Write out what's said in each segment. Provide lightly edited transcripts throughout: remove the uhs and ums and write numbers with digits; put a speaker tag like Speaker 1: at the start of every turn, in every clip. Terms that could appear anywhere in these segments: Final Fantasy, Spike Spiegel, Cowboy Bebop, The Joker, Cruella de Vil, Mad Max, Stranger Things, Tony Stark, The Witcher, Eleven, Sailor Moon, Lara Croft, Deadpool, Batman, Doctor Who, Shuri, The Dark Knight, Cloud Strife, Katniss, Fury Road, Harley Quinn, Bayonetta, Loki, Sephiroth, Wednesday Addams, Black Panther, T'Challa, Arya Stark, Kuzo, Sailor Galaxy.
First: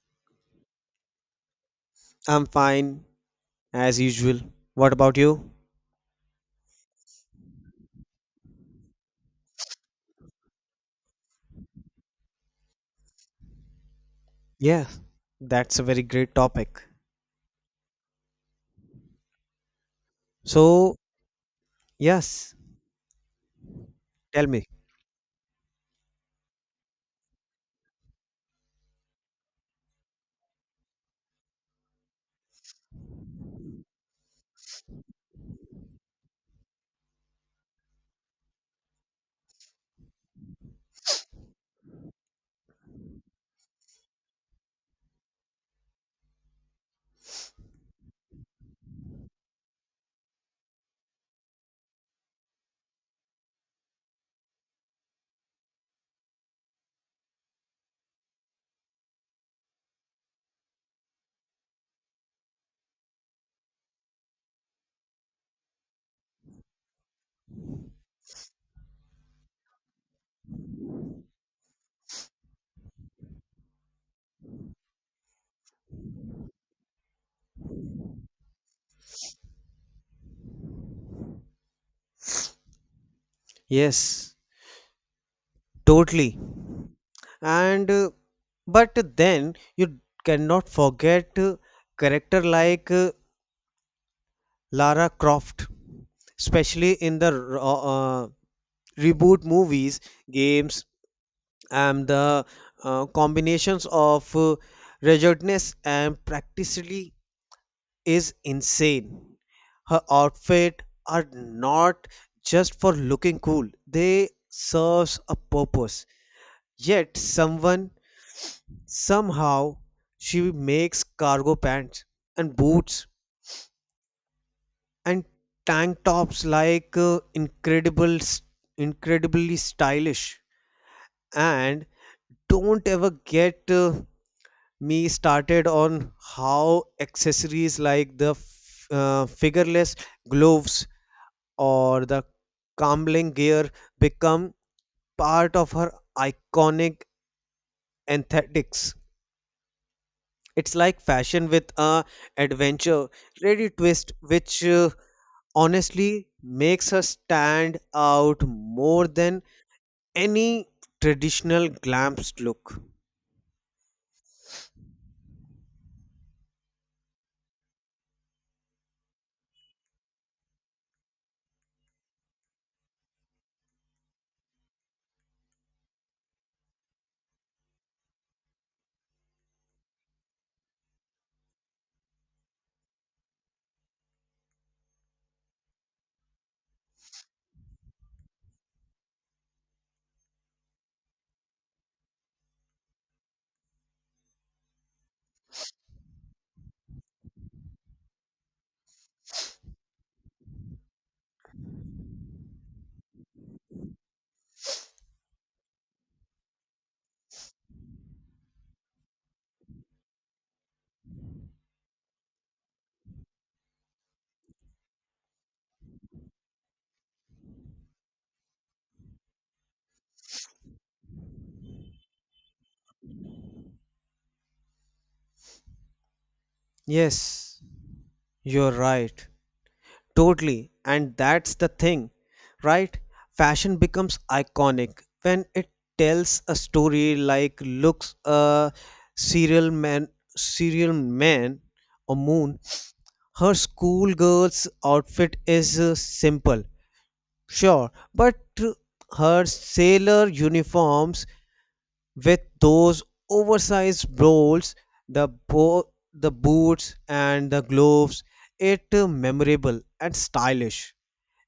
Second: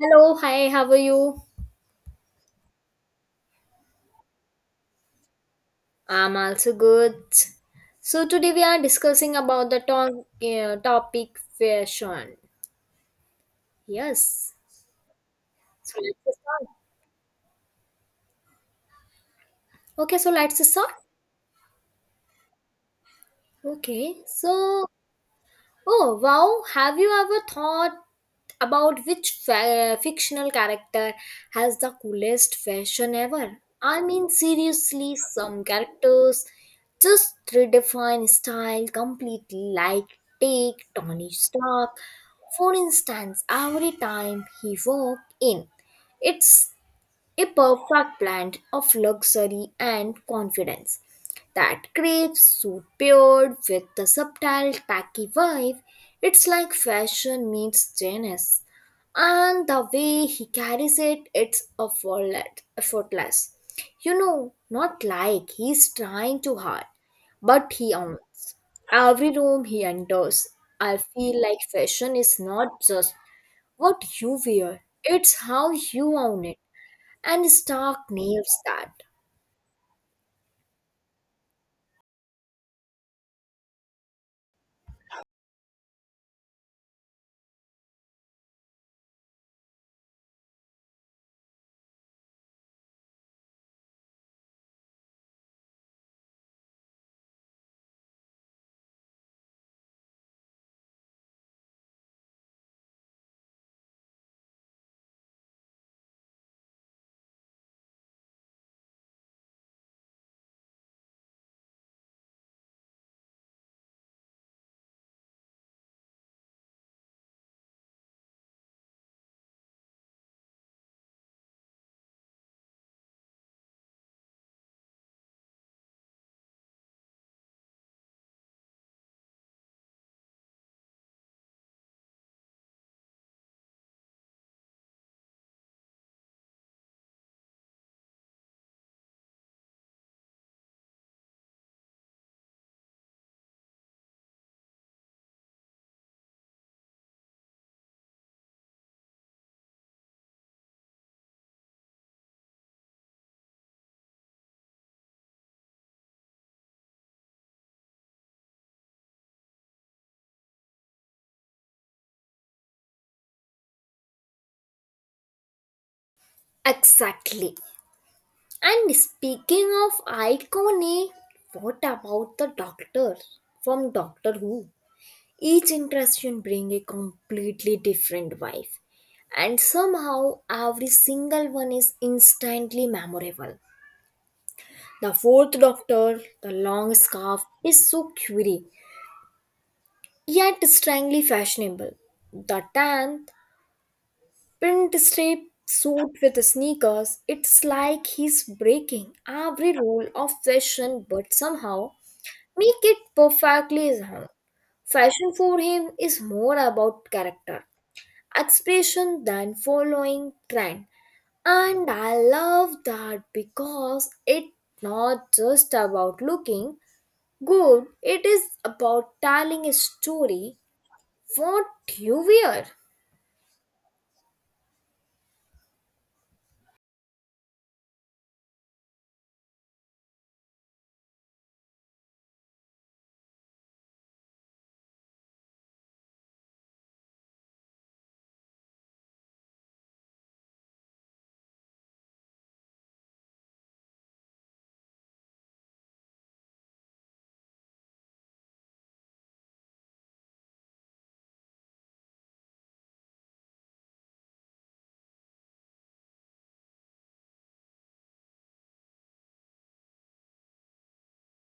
Speaker 1: Hello, hi, how are you?
Speaker 2: I'm fine, as usual. What about you?
Speaker 1: I'm also good. So today we are discussing about the topic fashion. Yes.
Speaker 2: Yeah, that's a
Speaker 1: So
Speaker 2: very great
Speaker 1: let's start.
Speaker 2: topic.
Speaker 1: Okay, so let's start.
Speaker 2: So, yes,
Speaker 1: Okay,
Speaker 2: tell me.
Speaker 1: so Oh, wow. Have you ever thought about which fictional character has the coolest fashion ever? I mean, seriously, some characters just redefine style completely, like take Tony Stark. For instance, every time he walked in, it's a perfect blend of luxury and confidence. That crepe suit paired with the subtle, tacky vibe, it's like fashion meets genius. And the way he carries it, it's effortless. You know, not like he's trying too hard, but he owns every room he enters. I feel like fashion is not just what you wear, it's how you own it. And Stark nails that.
Speaker 2: Yes, totally. And But then you cannot forget character like Lara Croft, especially in the uh, reboot movies, games, and the combinations of ruggedness and practically is insane. Her outfit are not just for looking cool. They serves a purpose. Yet someone somehow she makes cargo pants and boots and tank tops like incredible incredibly stylish and don't ever get me started on how accessories like the figureless gloves or the Kamling gear become part of her iconic aesthetics. It's like fashion with a adventure ready twist, which honestly makes her stand out more than any traditional glamped look.
Speaker 1: Exactly. And speaking of iconic, what about the Doctor from Doctor Who? Each interaction brings a completely different vibe. And somehow every single one is instantly memorable. The fourth Doctor, the long scarf, is so quirky, yet strangely fashionable. The tenth print strip suit with sneakers. It's like he's breaking every rule of fashion but somehow make it perfectly his own. Fashion for him is more about character, expression than following trend. And I love that because it's not just about looking good, it is about telling a story what you wear.
Speaker 2: Yes, you're right. Totally. And that's the thing, right? Fashion becomes iconic when it tells a story like looks a serial man serial man or moon. Her schoolgirl's outfit is simple, sure, but uh, her sailor uniforms with those oversized bowls, the the boots and the gloves, it memorable and stylish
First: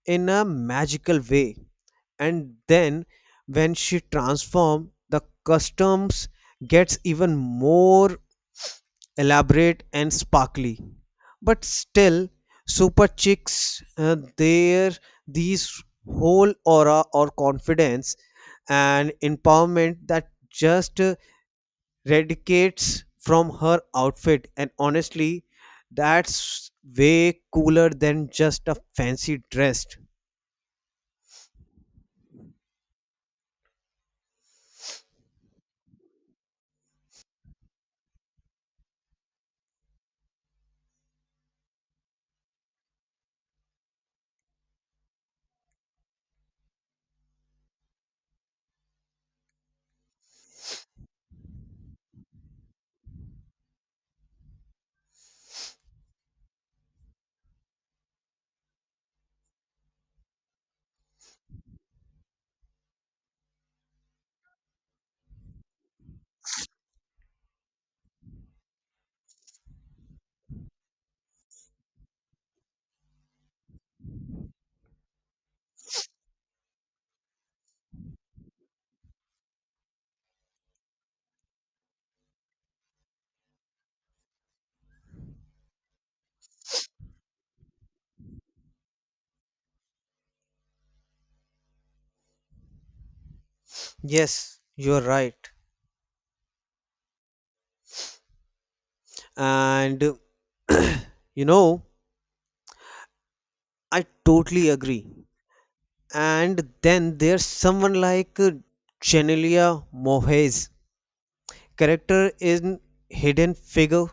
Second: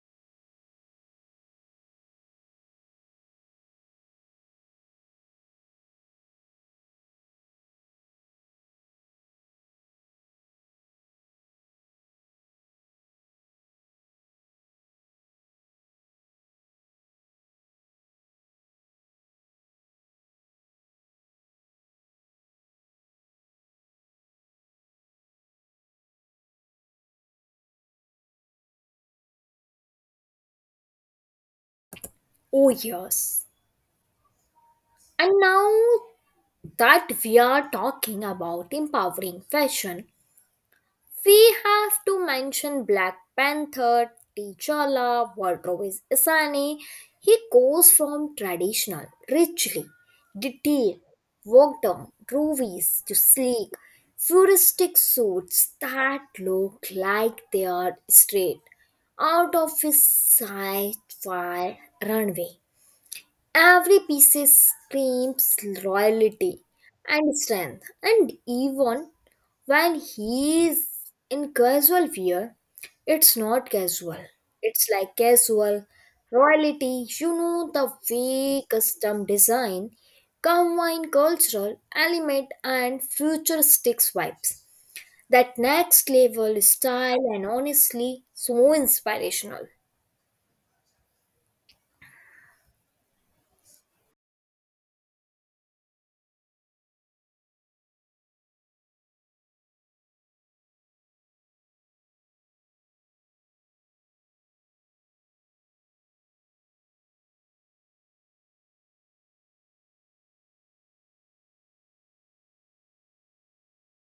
Speaker 2: in a magical way. And then when she transforms, the customs gets even more elaborate and sparkly, but still super chicks there these whole aura or confidence and empowerment that just radicates from her outfit. And honestly, that's way cooler than just a fancy dress.
Speaker 1: Oh, yes. And now that we are talking about empowering fashion, we have to mention Black Panther, T'Challa, Walter's Asani. He goes from traditional, richly detailed, worked on groovies to sleek, futuristic suits that look like they are straight out of his sci-fi runway. Every piece screams loyalty and strength, and even when he is in casual wear, it's not casual. It's like casual royalty. You know the way custom design combine cultural element and futuristic vibes. That next level style and honestly so inspirational.
Speaker 2: Yes, you're right. And you know, I totally agree. And then there's someone like Genelia Mohez. Character in hidden figure,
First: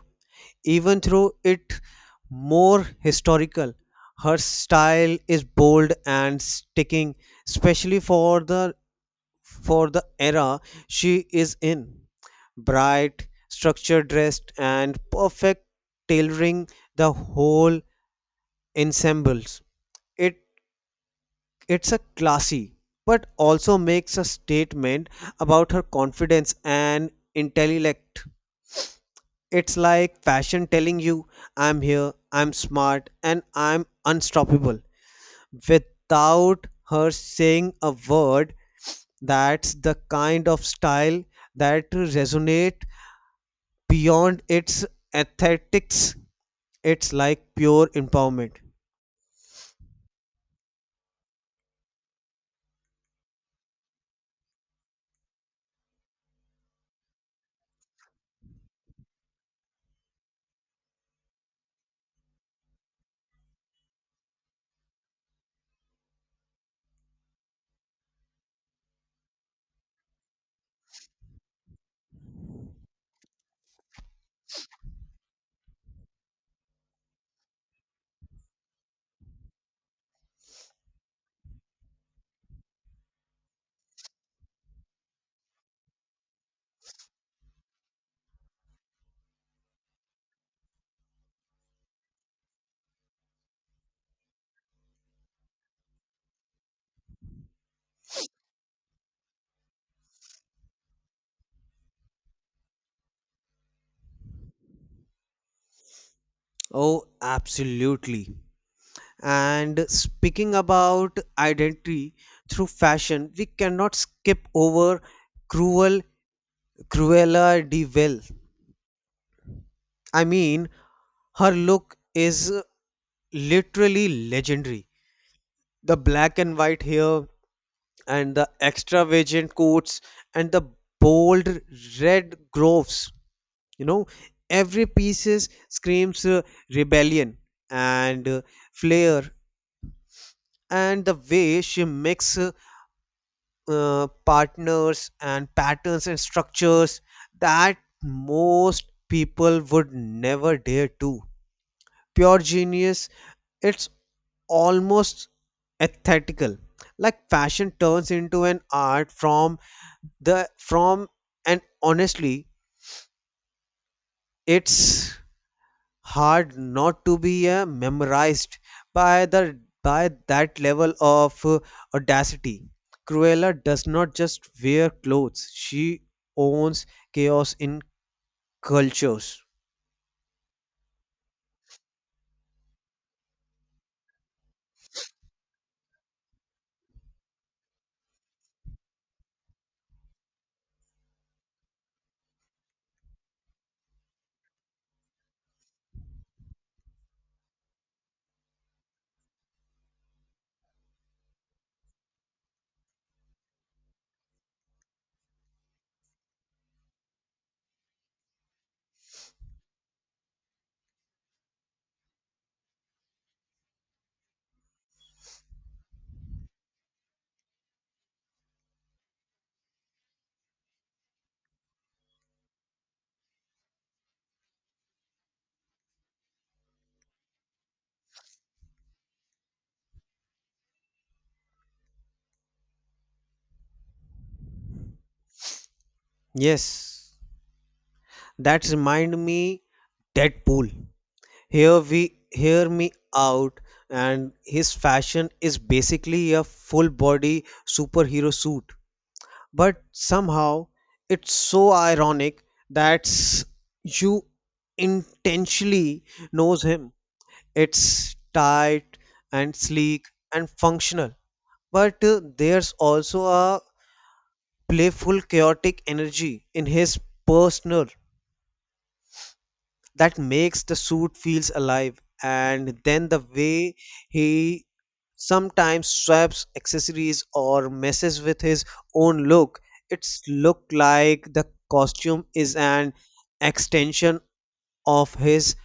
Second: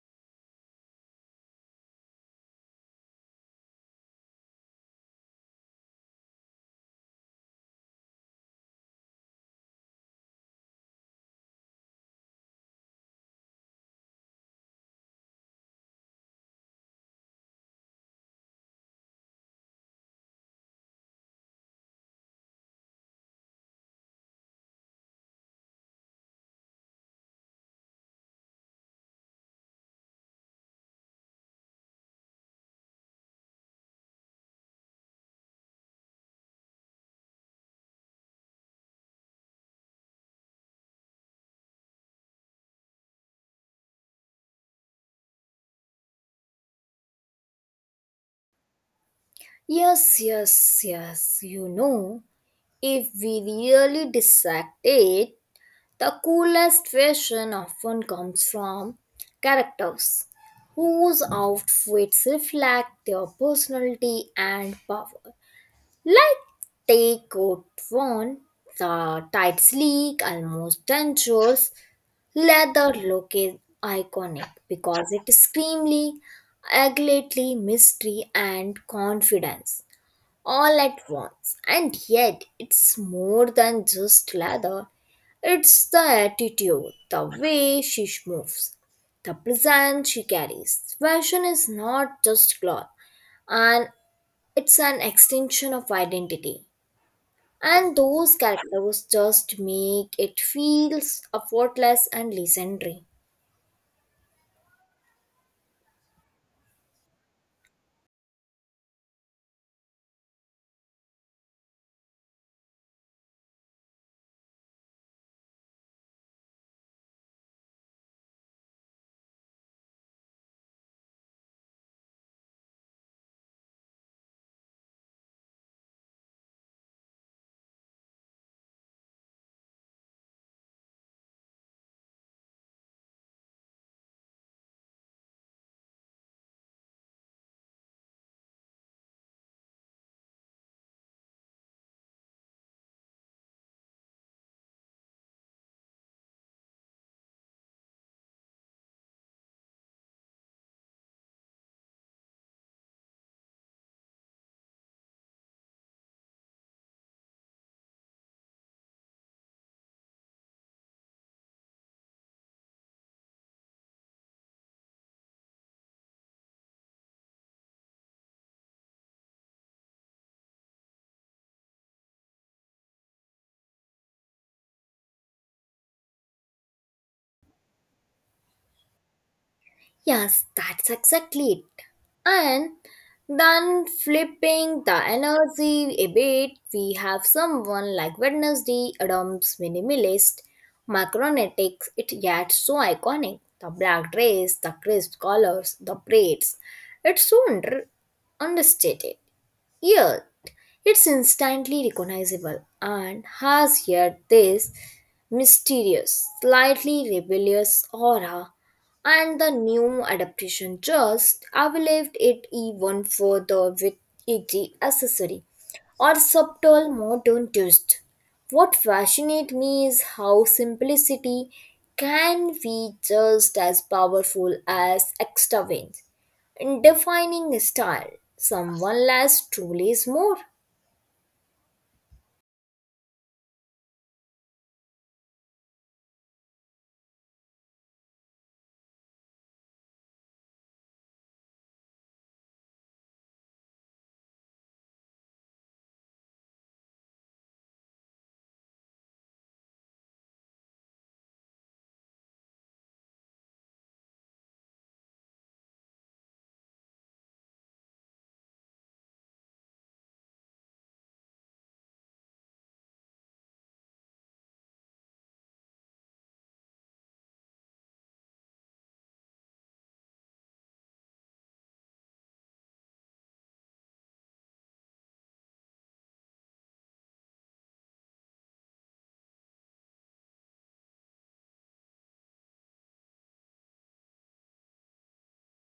Speaker 2: even though it more historical. Her style is bold and sticking, especially for the era she is in. Bright, structured dressed, and perfect tailoring the whole ensembles. It it's a classy, but also makes a statement about her confidence and intellect. It's like fashion telling you, I'm here, I'm smart, and I'm unstoppable without her saying a word. That's the kind of style that resonate beyond its aesthetics. It's like pure empowerment.
Speaker 1: Yes, yes, yes. You know. If we really dissect it, the coolest fashion often comes from characters whose outfits reflect their personality and power. Like take coat one, the tight sleek, almost dangerous leather look is iconic because it screams agility, mystery, and confidence all at once. And yet, it's more than just leather, it's the attitude, the way she moves, the presence she carries. Fashion is not just cloth, and it's an extension of identity. And those characters just make it feels effortless and legendary.
Speaker 2: Oh, absolutely. And speaking about identity through fashion, we cannot skip over cruel Cruella de Vil. I mean, her look is literally legendary. The black and white hair, and the extravagant coats and the bold red groves, you know, every pieces screams rebellion and flair. And the way she mixes partners and patterns and structures that most people would never dare to, pure genius. It's almost aesthetical, like fashion turns into an art form the from. And honestly, it's hard not to be memorized by the by that level of audacity. Cruella does not just wear clothes, she owns chaos in cultures.
Speaker 1: Yes, that's exactly it. And then flipping the energy a bit, we have someone like Wednesday Adams, minimalist, macronetics, it yet so iconic. The black dress, the crisp colors, the braids. It's so understated. Yet, it's instantly recognizable and has yet this mysterious, slightly rebellious aura, and the new adaptation just elevated it even further with edgy accessory or subtle modern twist. What fascinates me is how simplicity can be just as powerful as extravagance in defining style. Someone less truly is more.
Speaker 2: Yes, that remind me Deadpool. Here, we hear me out, and his fashion is basically a full body superhero suit. But somehow it's so ironic that s- you intentionally knows him. It's tight and sleek and functional, but there's also a playful, chaotic energy in his personal that makes the suit feels alive. And then the way he sometimes swaps accessories or messes with his own look, it's look like the costume is an extension of his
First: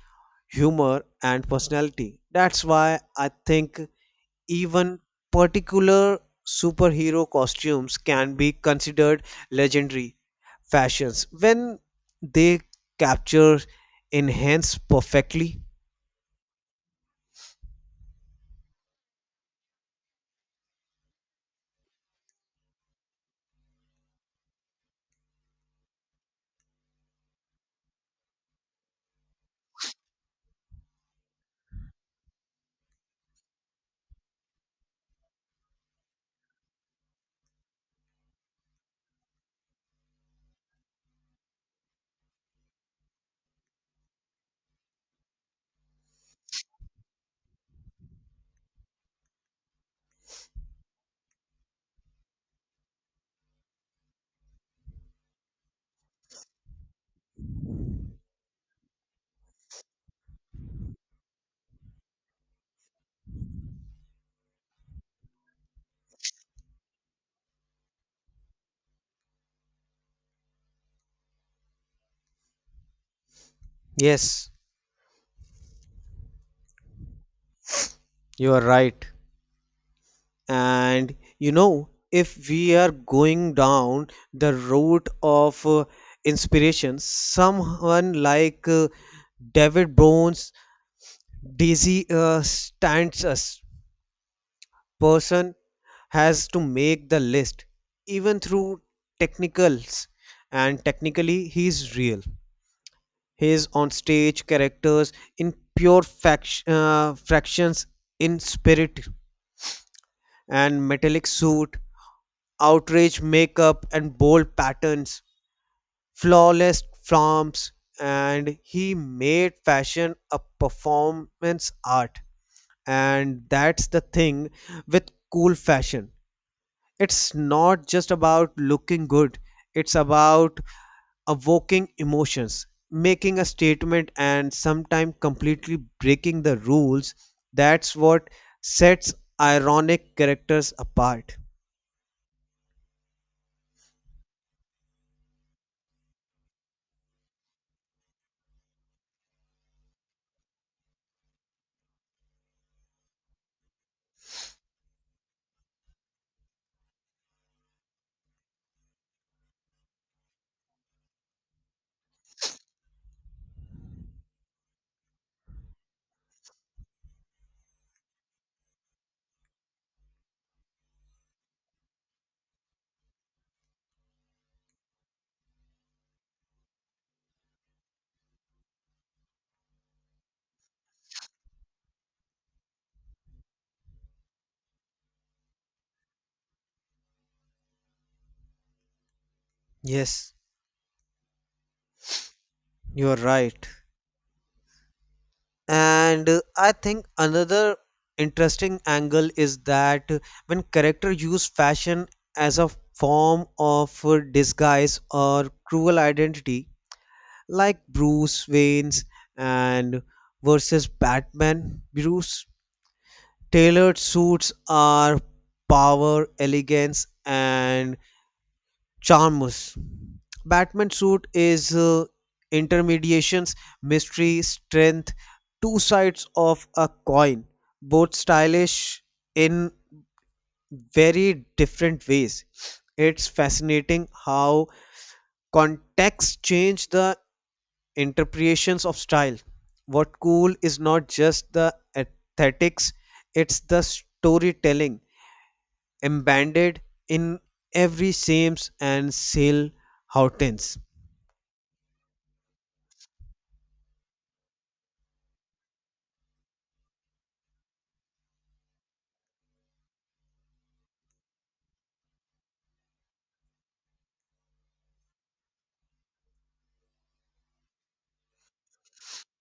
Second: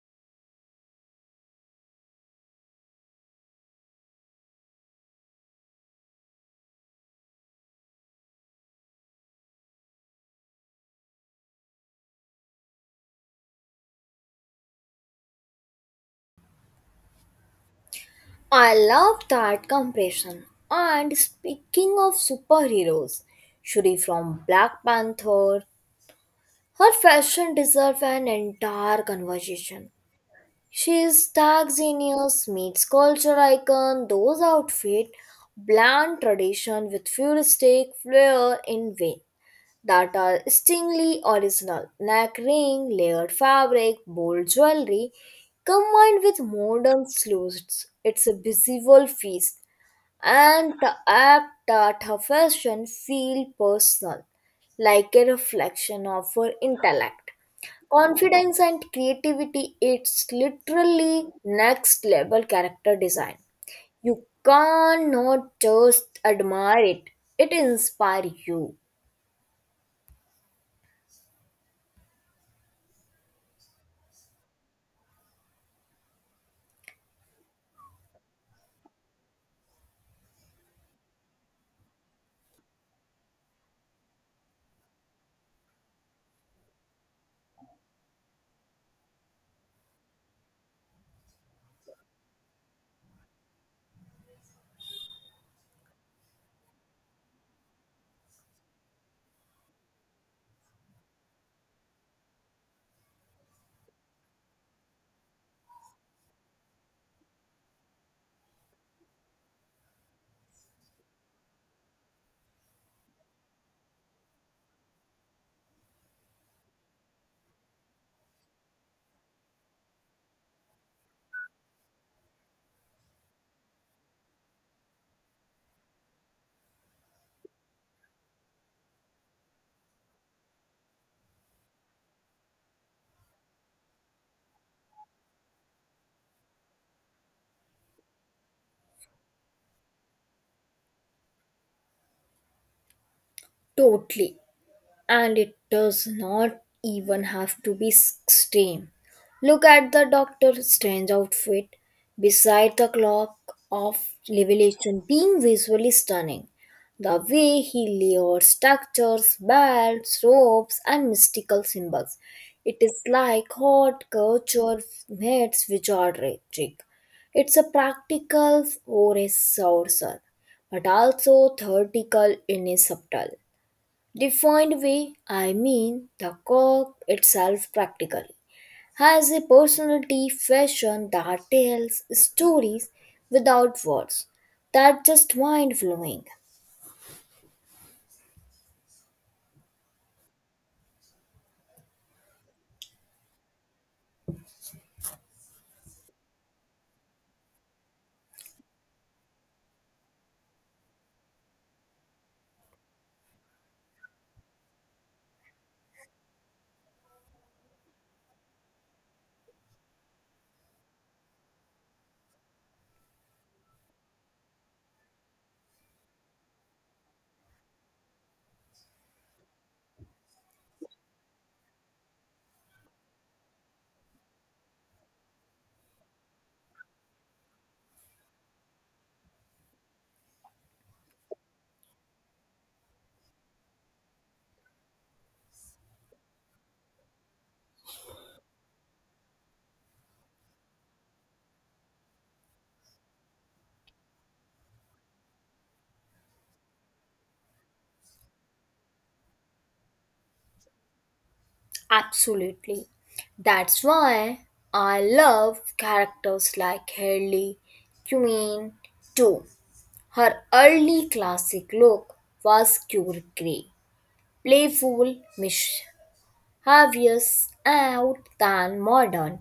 Speaker 2: humor and personality. That's why I think even particular superhero costumes can be considered legendary fashions when they capture enhance perfectly.
Speaker 1: I love that comparison. And speaking of superheroes, Shuri from Black Panther, her fashion deserves an entire conversation. She is tag genius, meets culture icon, those outfits blend tradition with futuristic flair in vain. That are stingly original. Neck ring, layered fabric, bold jewelry, combined with modern sleeves. It's a visual feast and the app that her fashion feel personal, like a reflection of her intellect. Confidence and creativity, it's literally next level character design. You can't just admire it, it inspires you
Speaker 2: Yes, you are right. And you know, if we are going down the route of inspiration, someone like David Bones, Daisy stands us person has to make the list. Even through technicals, and technically he's real, his on stage characters in pure fact, fractions in spirit and metallic suit, outrage makeup and bold patterns, flawless forms, and he made fashion a performance art. And that's the thing with cool fashion, it's not just about looking good, it's about evoking emotions, making a statement, and sometimes completely breaking the rules. That's what sets ironic characters apart.
Speaker 1: totally. And it does not even have to be extreme. Look at the Doctor's strange outfit beside the clock of revelation being visually stunning. The way he layers structures, belts, ropes, and mystical symbols. It is like hot culture meets wizardry trick. It's a practical or a sorcerer, but also theoretical in a subtle. Defined way, I mean the cork itself practically has a personality fashion that tells stories without words. That's just mind blowing.
Speaker 2: Yes, you're right. And I think another interesting angle is that when character use fashion as a form of disguise or cruel identity, like Bruce Wayne's and versus Batman. Bruce tailored suits are power, elegance, and charmous. Batman suit is intermediations, mystery, strength, two sides of a coin, both stylish in very different ways. It's fascinating how context change the interpretations of style. What cool is not just the aesthetics, it's the storytelling embedded in every Sames and Sale Hortense.
Speaker 1: Absolutely. That's why I love characters like Harley Quinn too. Her early classic look was cure gray, playful, mischievous. Harvey's out than modern.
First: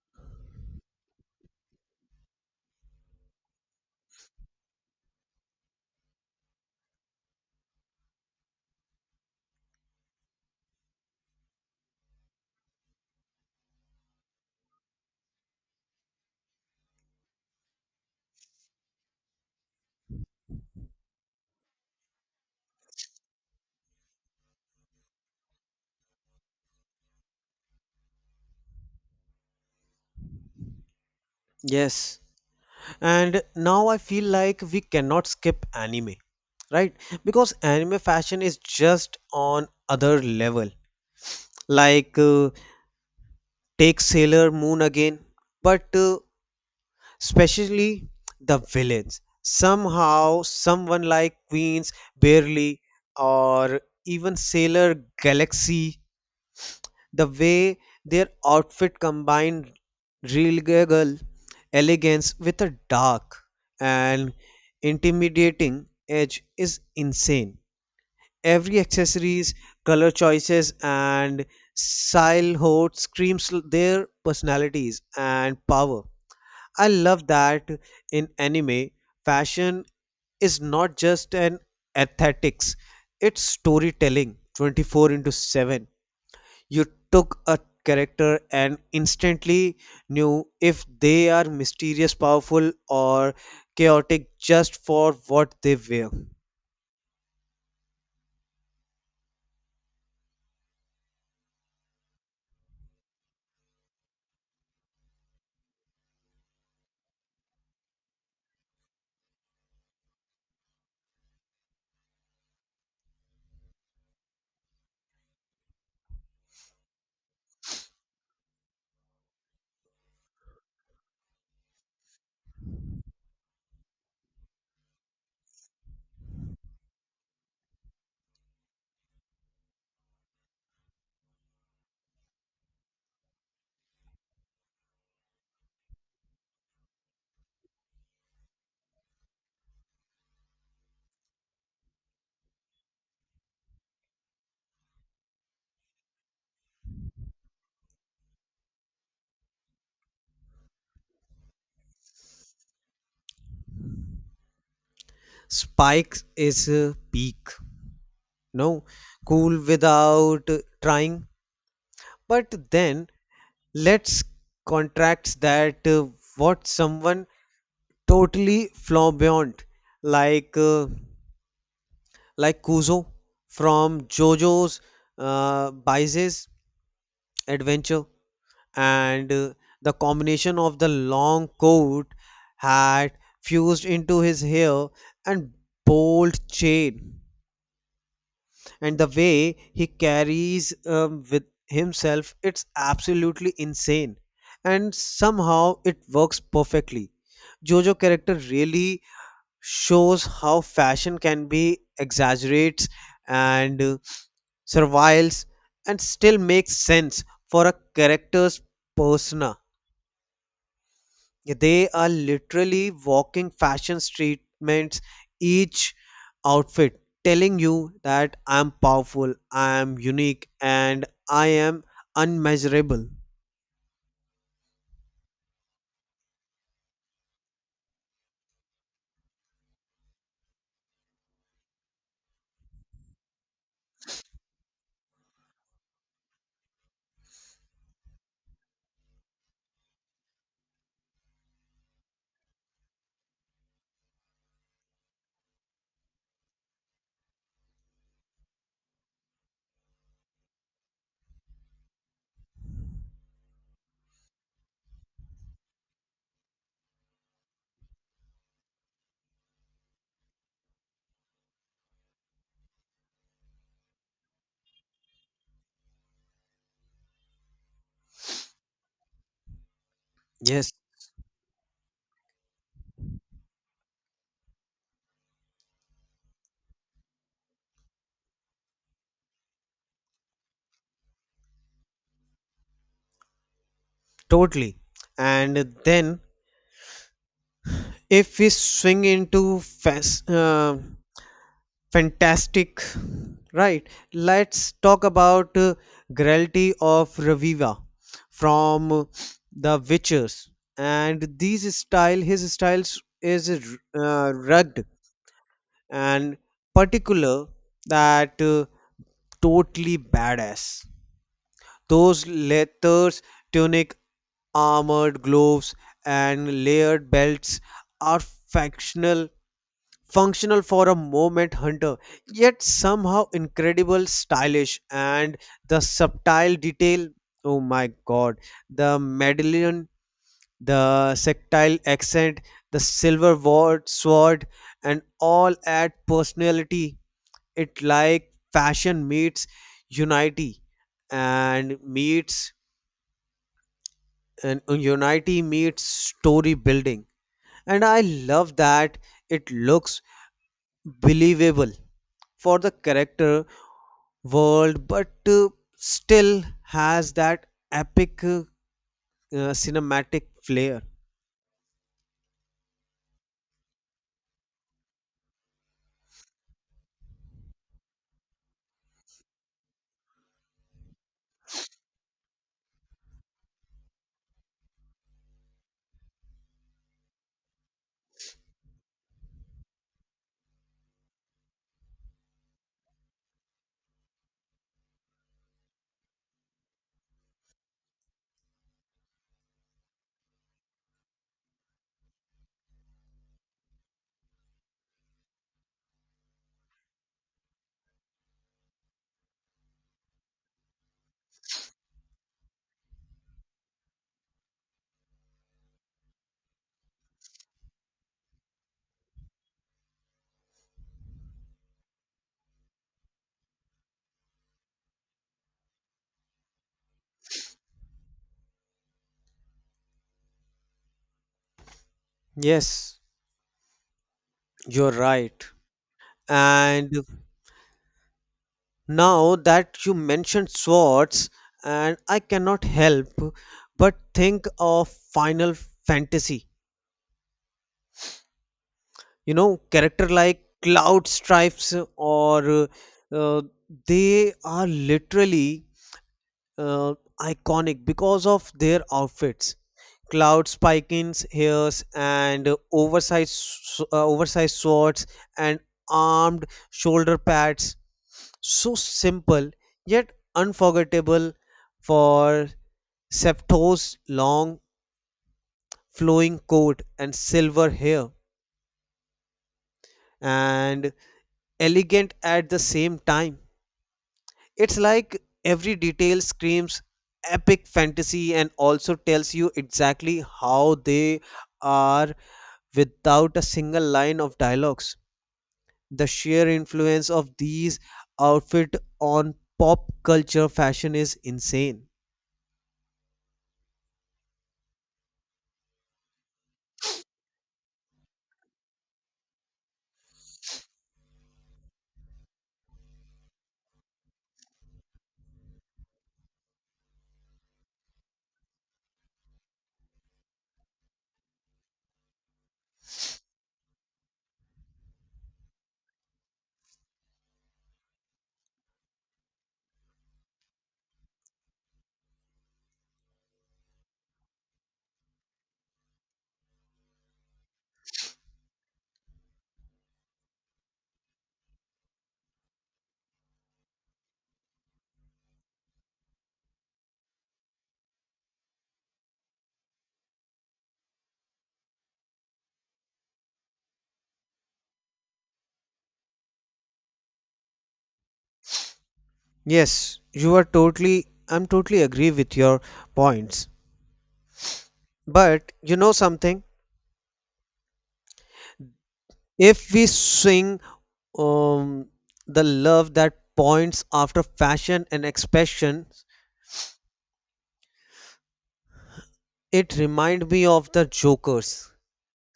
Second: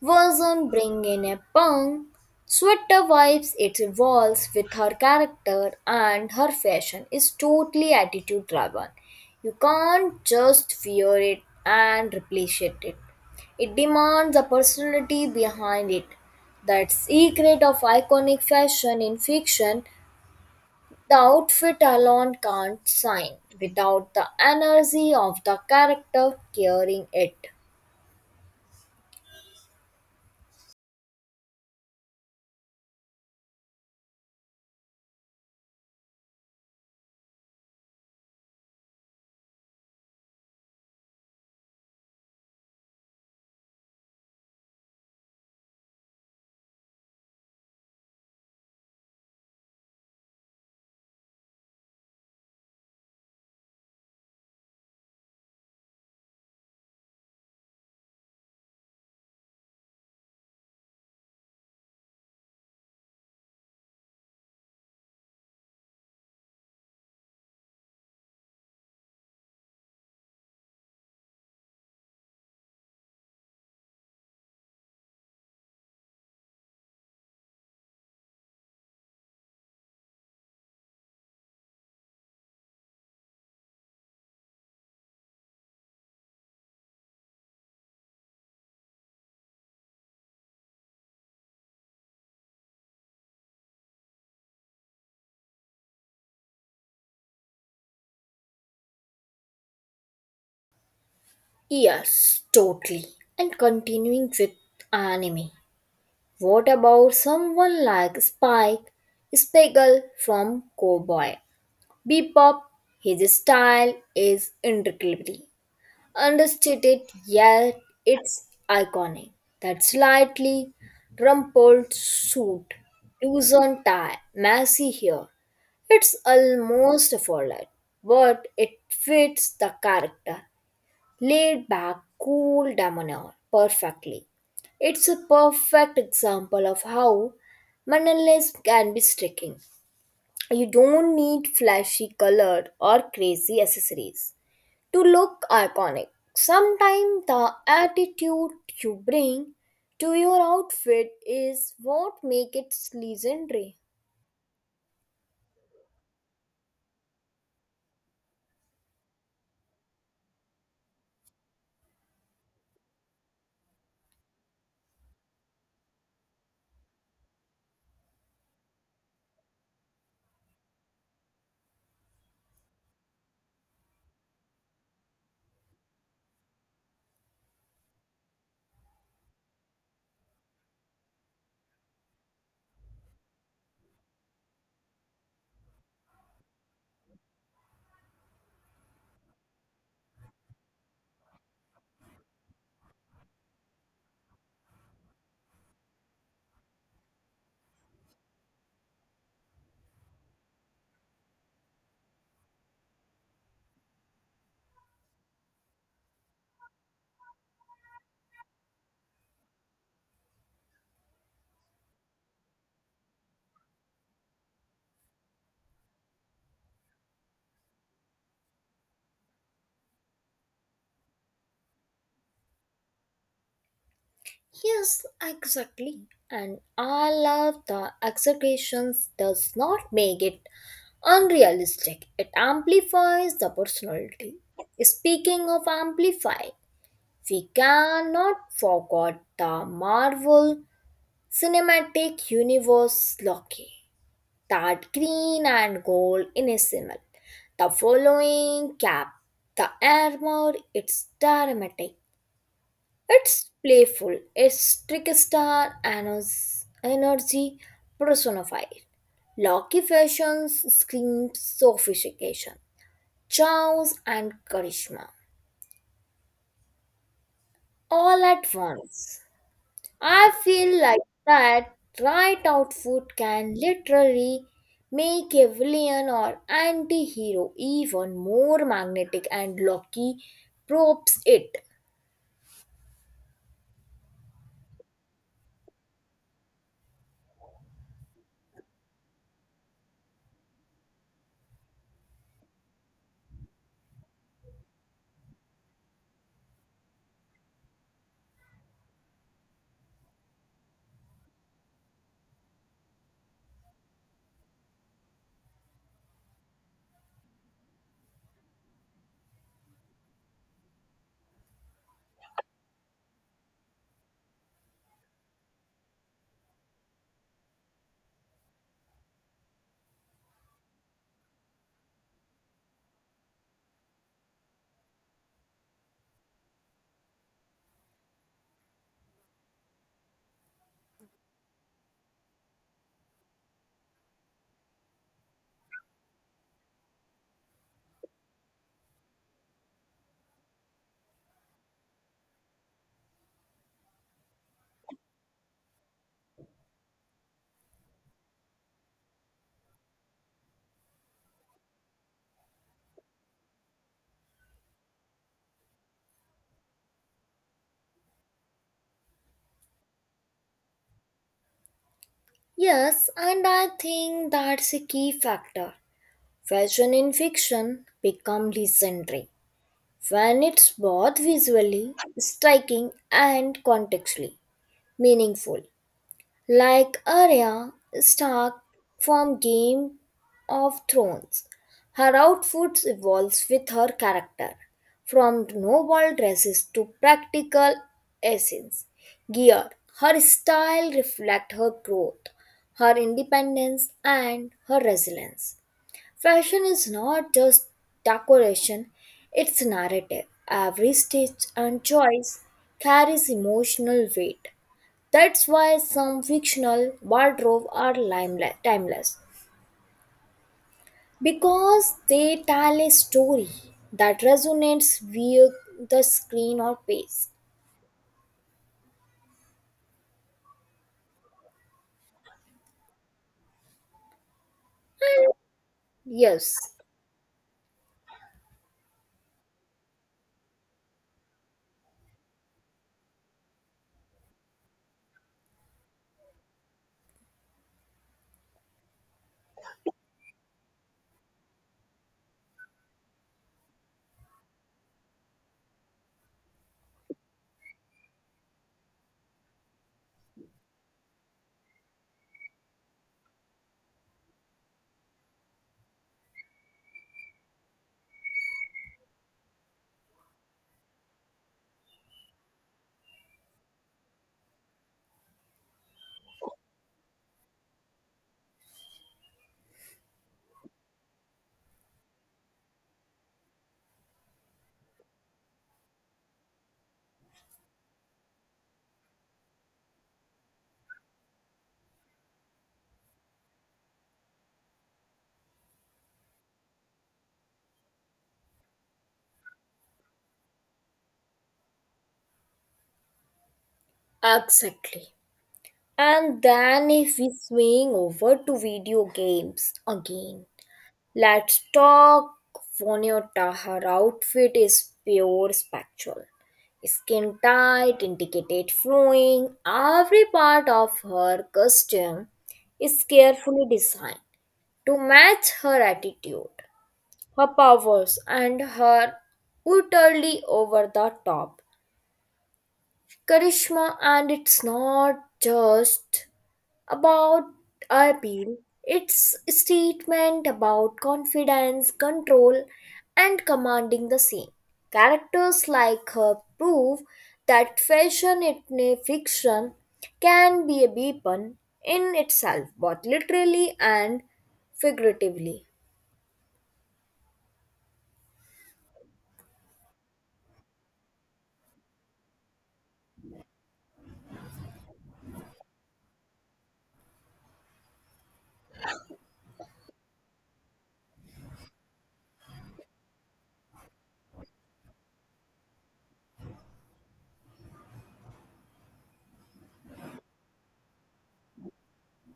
Speaker 1: Version bring in a punk, sweater vibes it evolves with her character and her fashion is totally attitude driven. You can't just wear it and replace it. It demands a personality behind it. That secret of iconic fashion in fiction the outfit alone can't shine without the energy of the character carrying it.
Speaker 2: Yes. And now I feel like we cannot skip anime, right? Because anime fashion is just on other level. Like take Sailor Moon again, but especially the villains. Somehow, someone like Queens, Barely, or even Sailor Galaxy, the way their outfit combined regal elegance with a dark and intimidating edge is insane. Every accessories, color choices, and style hot screams their personalities and power. I love that in anime, fashion is not just an aesthetics, it's storytelling 24 into 7. You took a character and instantly knew if they are mysterious, powerful, or chaotic just for what they wear.
Speaker 1: Yes, totally. And continuing with anime. What about someone like Spike Spiegel from Cowboy Bebop? His style is incredible, understated yet it's iconic. That slightly rumpled suit, loosened tie, messy hair. It's almost a fallout, but it fits the character. Laid back, cool demeanor perfectly. It's a perfect example of how minimalism can be striking. You don't need flashy color or crazy accessories to look iconic. Sometimes the attitude you bring to your outfit is what makes it legendary.
Speaker 2: Spikes is peak. No, cool without trying. But then let's contracts that what someone totally flamboyant like uh, like Kuzo from JoJo's Bizarre Adventure. And The combination of the long coat, hat fused into his hair, and bold chain, and the way he carries with himself, it's absolutely insane. And somehow it works perfectly. JoJo character really shows how fashion can be exaggerates and serviles and still makes sense for a character's persona. They are literally walking fashion statements, each outfit telling you that I'm powerful, I'm unique, and I am unmeasurable.
Speaker 1: Yes, exactly. And I love the expectations does not make it unrealistic. It amplifies the personality. Speaking of amplify, we cannot forget the Marvel Cinematic Universe Loki. That green and gold in a symbol. The following cap, the armor, it's dramatic, it's playful, it's trickster and it's energy personified. Loki fashions screams sophistication, charms and charisma, all at once. I
Speaker 2: Yes,
Speaker 1: feel like that right out food can literally make a villain or anti hero even more magnetic and Loki props it.
Speaker 2: totally. And then if we swing into Fantastic. Right. Let's talk about Gralty of Raviva from The Witchers. And these style, his styles is rugged and particular, that totally badass. Those leathers, tunic, armored gloves, and layered belts are factional functional for a moment hunter, yet somehow incredible stylish. And the subtle detail, oh my god, the medallion, the sectile accent, the sword, and all add personality. It like fashion meets unity and meets and unity meets story building. And I love that it looks believable for the character world, but still has that epic cinematic flair.
Speaker 1: Yes, and I think that's a key factor. Fashion in fiction become legendary when it's both visually striking and contextually meaningful. Like Arya Stark from Game of Thrones. Her outfits evolves with her character, from noble dresses to practical essence gear. Her style reflects her growth, her independence, and her resilience. Fashion is not just decoration; it's narrative. Every stitch and choice carries emotional weight. That's why some fictional wardrobe are timeless because they tell a story that resonates via the screen or page.
Speaker 2: Yes, you're
Speaker 1: And
Speaker 2: right.
Speaker 1: yes,
Speaker 2: And now that you mentioned swords, and I cannot help but think of Final Fantasy. You know, character like Cloud Stripes or uh, they are literally uh, iconic because of their outfits. Cloud spikins hairs and oversized swords and armed shoulder pads, so simple yet unforgettable. For Septo's long flowing coat and silver hair and elegant at the same time. It's like every detail screams epic fantasy and also tells you exactly how they are without a single line of dialogues. The sheer influence of these outfit on pop culture fashion is insane.
Speaker 1: exactly. And then if we swing over to video games again, let's talk Vonota. Her outfit is pure spectral. Skin tight, intricate flowing. Every part of her costume is carefully designed to match her attitude, her powers, and her utterly over the top charisma. And it's not just about appeal. It's a statement about confidence, control, and commanding the scene. Characters like her prove that fashion in a fiction can be a weapon in itself, both literally and figuratively.
Speaker 2: Yes, you are totally, I'm totally agree with your points. But you know something? If we swing um the love that points after fashion and expression, it remind me of the Jokers,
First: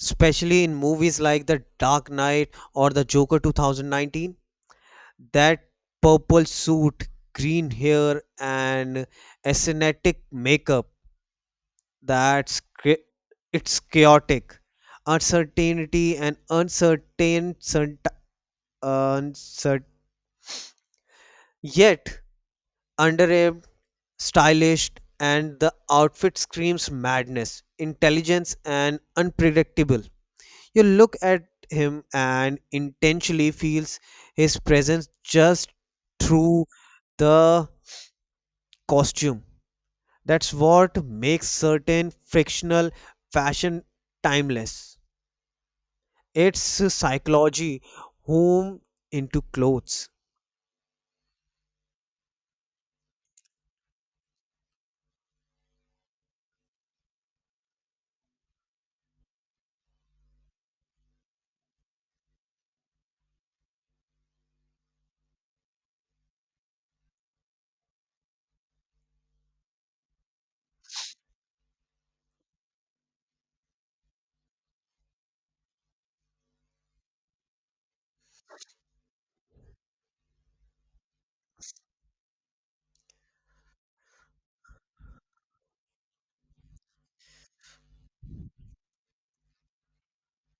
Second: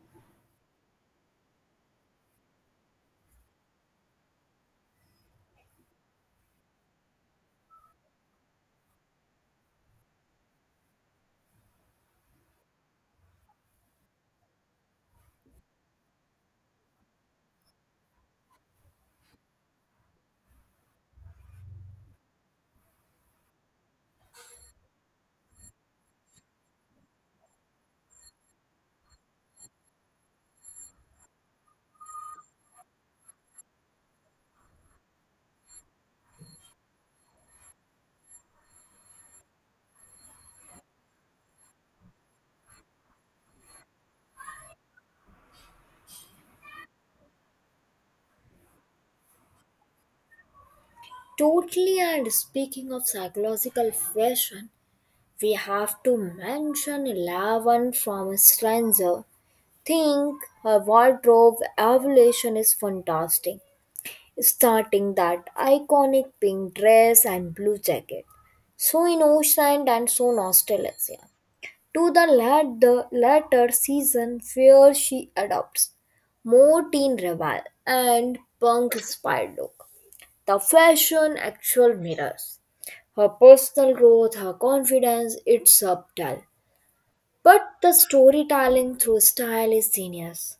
Speaker 2: especially in movies like The Dark Knight or The Joker 2019. That purple suit, green hair, and ascetic makeup, that's cha- it's chaotic. Uncertainty and uncertain, cert- uncert- Yet underarm, stylish, and the outfit screams madness, intelligence, and unpredictable. You look at him and intentionally feels his presence just through the costume. That's what makes certain frictional fashion timeless. It's psychology whom into clothes.
Speaker 1: Totally, and speaking of psychological fashion, we have to mention 11 from a stranger think her wardrobe evolution is fantastic, starting that iconic pink dress and blue jacket, so innocent and so nostalgia, to the latter season where she adopts more teen rebel and punk inspired look. The fashion actual mirrors. Her personal growth, her confidence, it's subtle. But the storytelling through style is genius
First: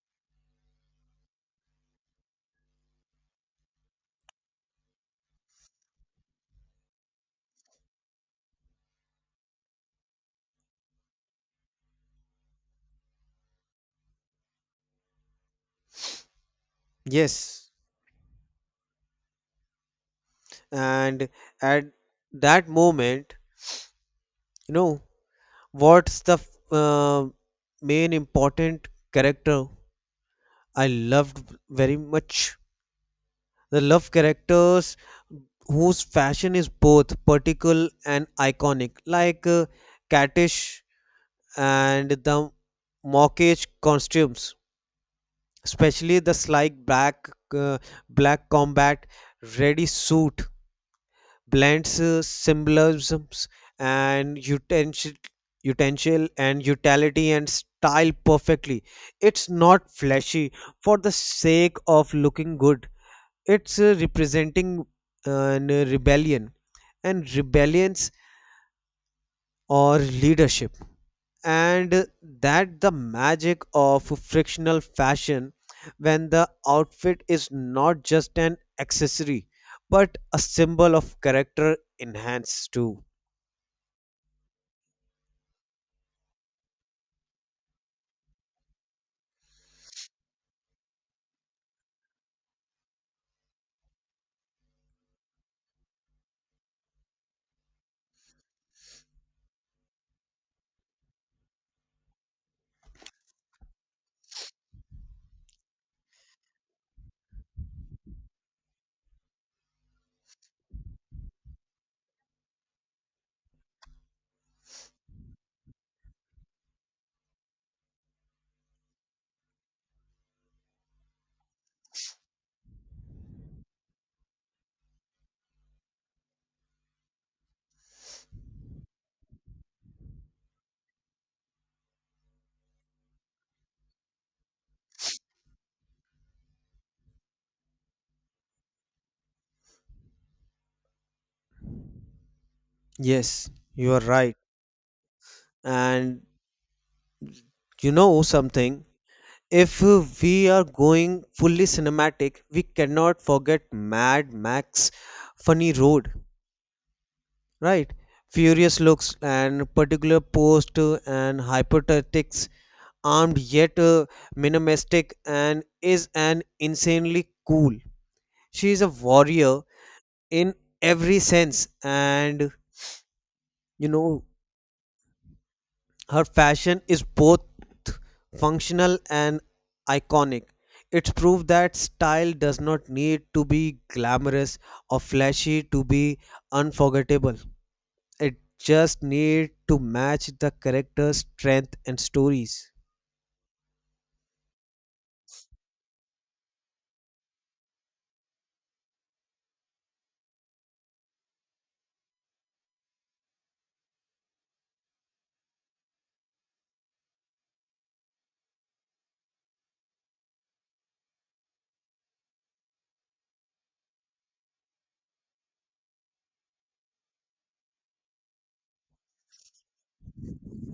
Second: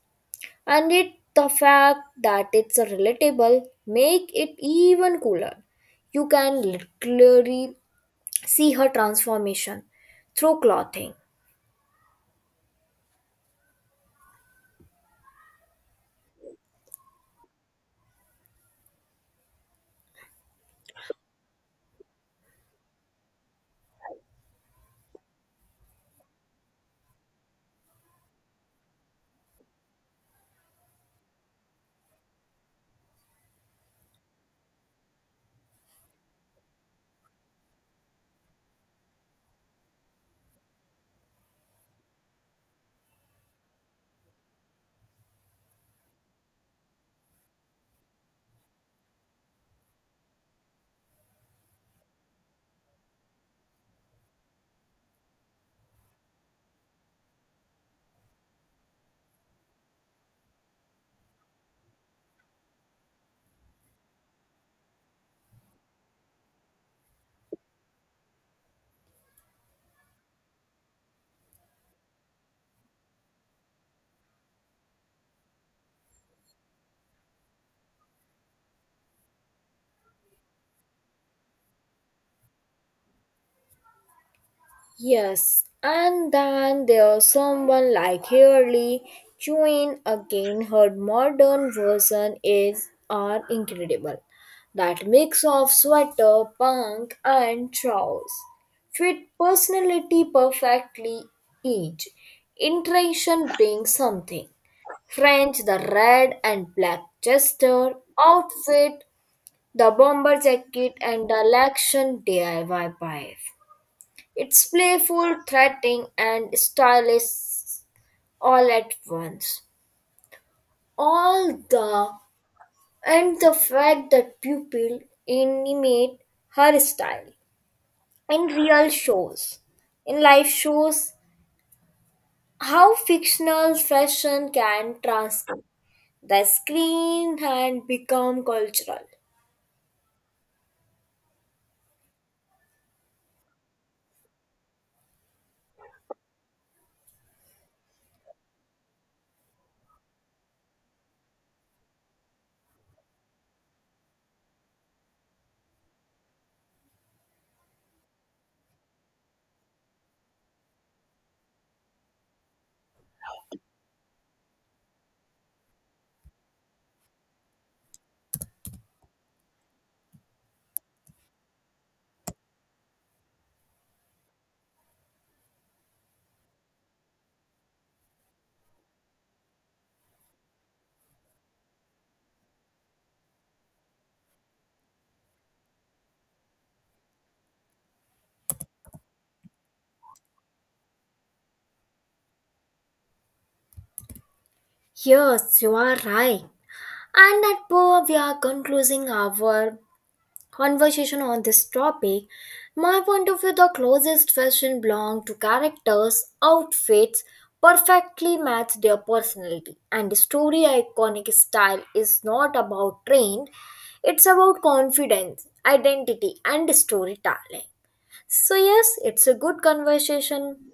Speaker 1: and it the fact that it's a relatable make it even cooler. You can literally see her transformation through clothing.
Speaker 2: Yes. And at that moment, you know, what's the uh, main important character I loved very much. The love characters whose fashion is both particular and iconic, like Katish and the mockish costumes, especially the slick uh, black combat ready suit blends symbolisms and utensil and utility and style perfectly. It's not flashy for the sake of looking good, it's representing uh, an rebellion and rebellions or leadership. And that the magic of frictional fashion, when the outfit is not just an accessory but a symbol of character enhanced too.
Speaker 1: Yes, and then there's someone like Hurley. Chewin again, her modern version is are incredible. That mix of sweater, punk, and trousers fit personality perfectly. Each iteration brings something. French, the red and black jester outfit, the bomber jacket, and the election DIY wife. It's playful, threatening, and stylish all at once. All the and the fact that pupil animate her style in real shows, in live shows, how fictional fashion can transcend the screen and become cultural.
Speaker 2: Yes, you are right. And you know something, if we are going fully cinematic, we cannot forget Mad Max Funny Road, right? Furious looks and particular post and hypertactics, armed yet minimalistic, and is an insanely cool. She is a warrior in every sense, and you know, her fashion is both functional and iconic. It's proof that style does not need to be glamorous or flashy to be unforgettable. It just need to match the characters' strength and stories.
Speaker 1: Yes, you are right. And at Poa, we are concluding our conversation on this topic, my point of view the closest fashion belong to characters, outfits perfectly match their personality and the story iconic style is not about trend, it's about confidence identity and storytelling. So yes, it's a good conversation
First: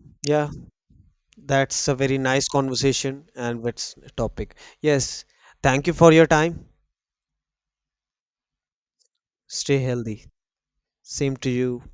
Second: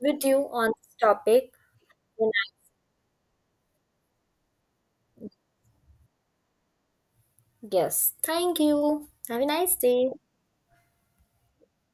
Speaker 1: with you
Speaker 2: Yeah,
Speaker 1: on this topic.
Speaker 2: that's a very nice conversation and what's topic. Yes, thank you for your time.
Speaker 1: Yes, thank you, have a nice
Speaker 2: Stay
Speaker 1: day.
Speaker 2: healthy. Same to you.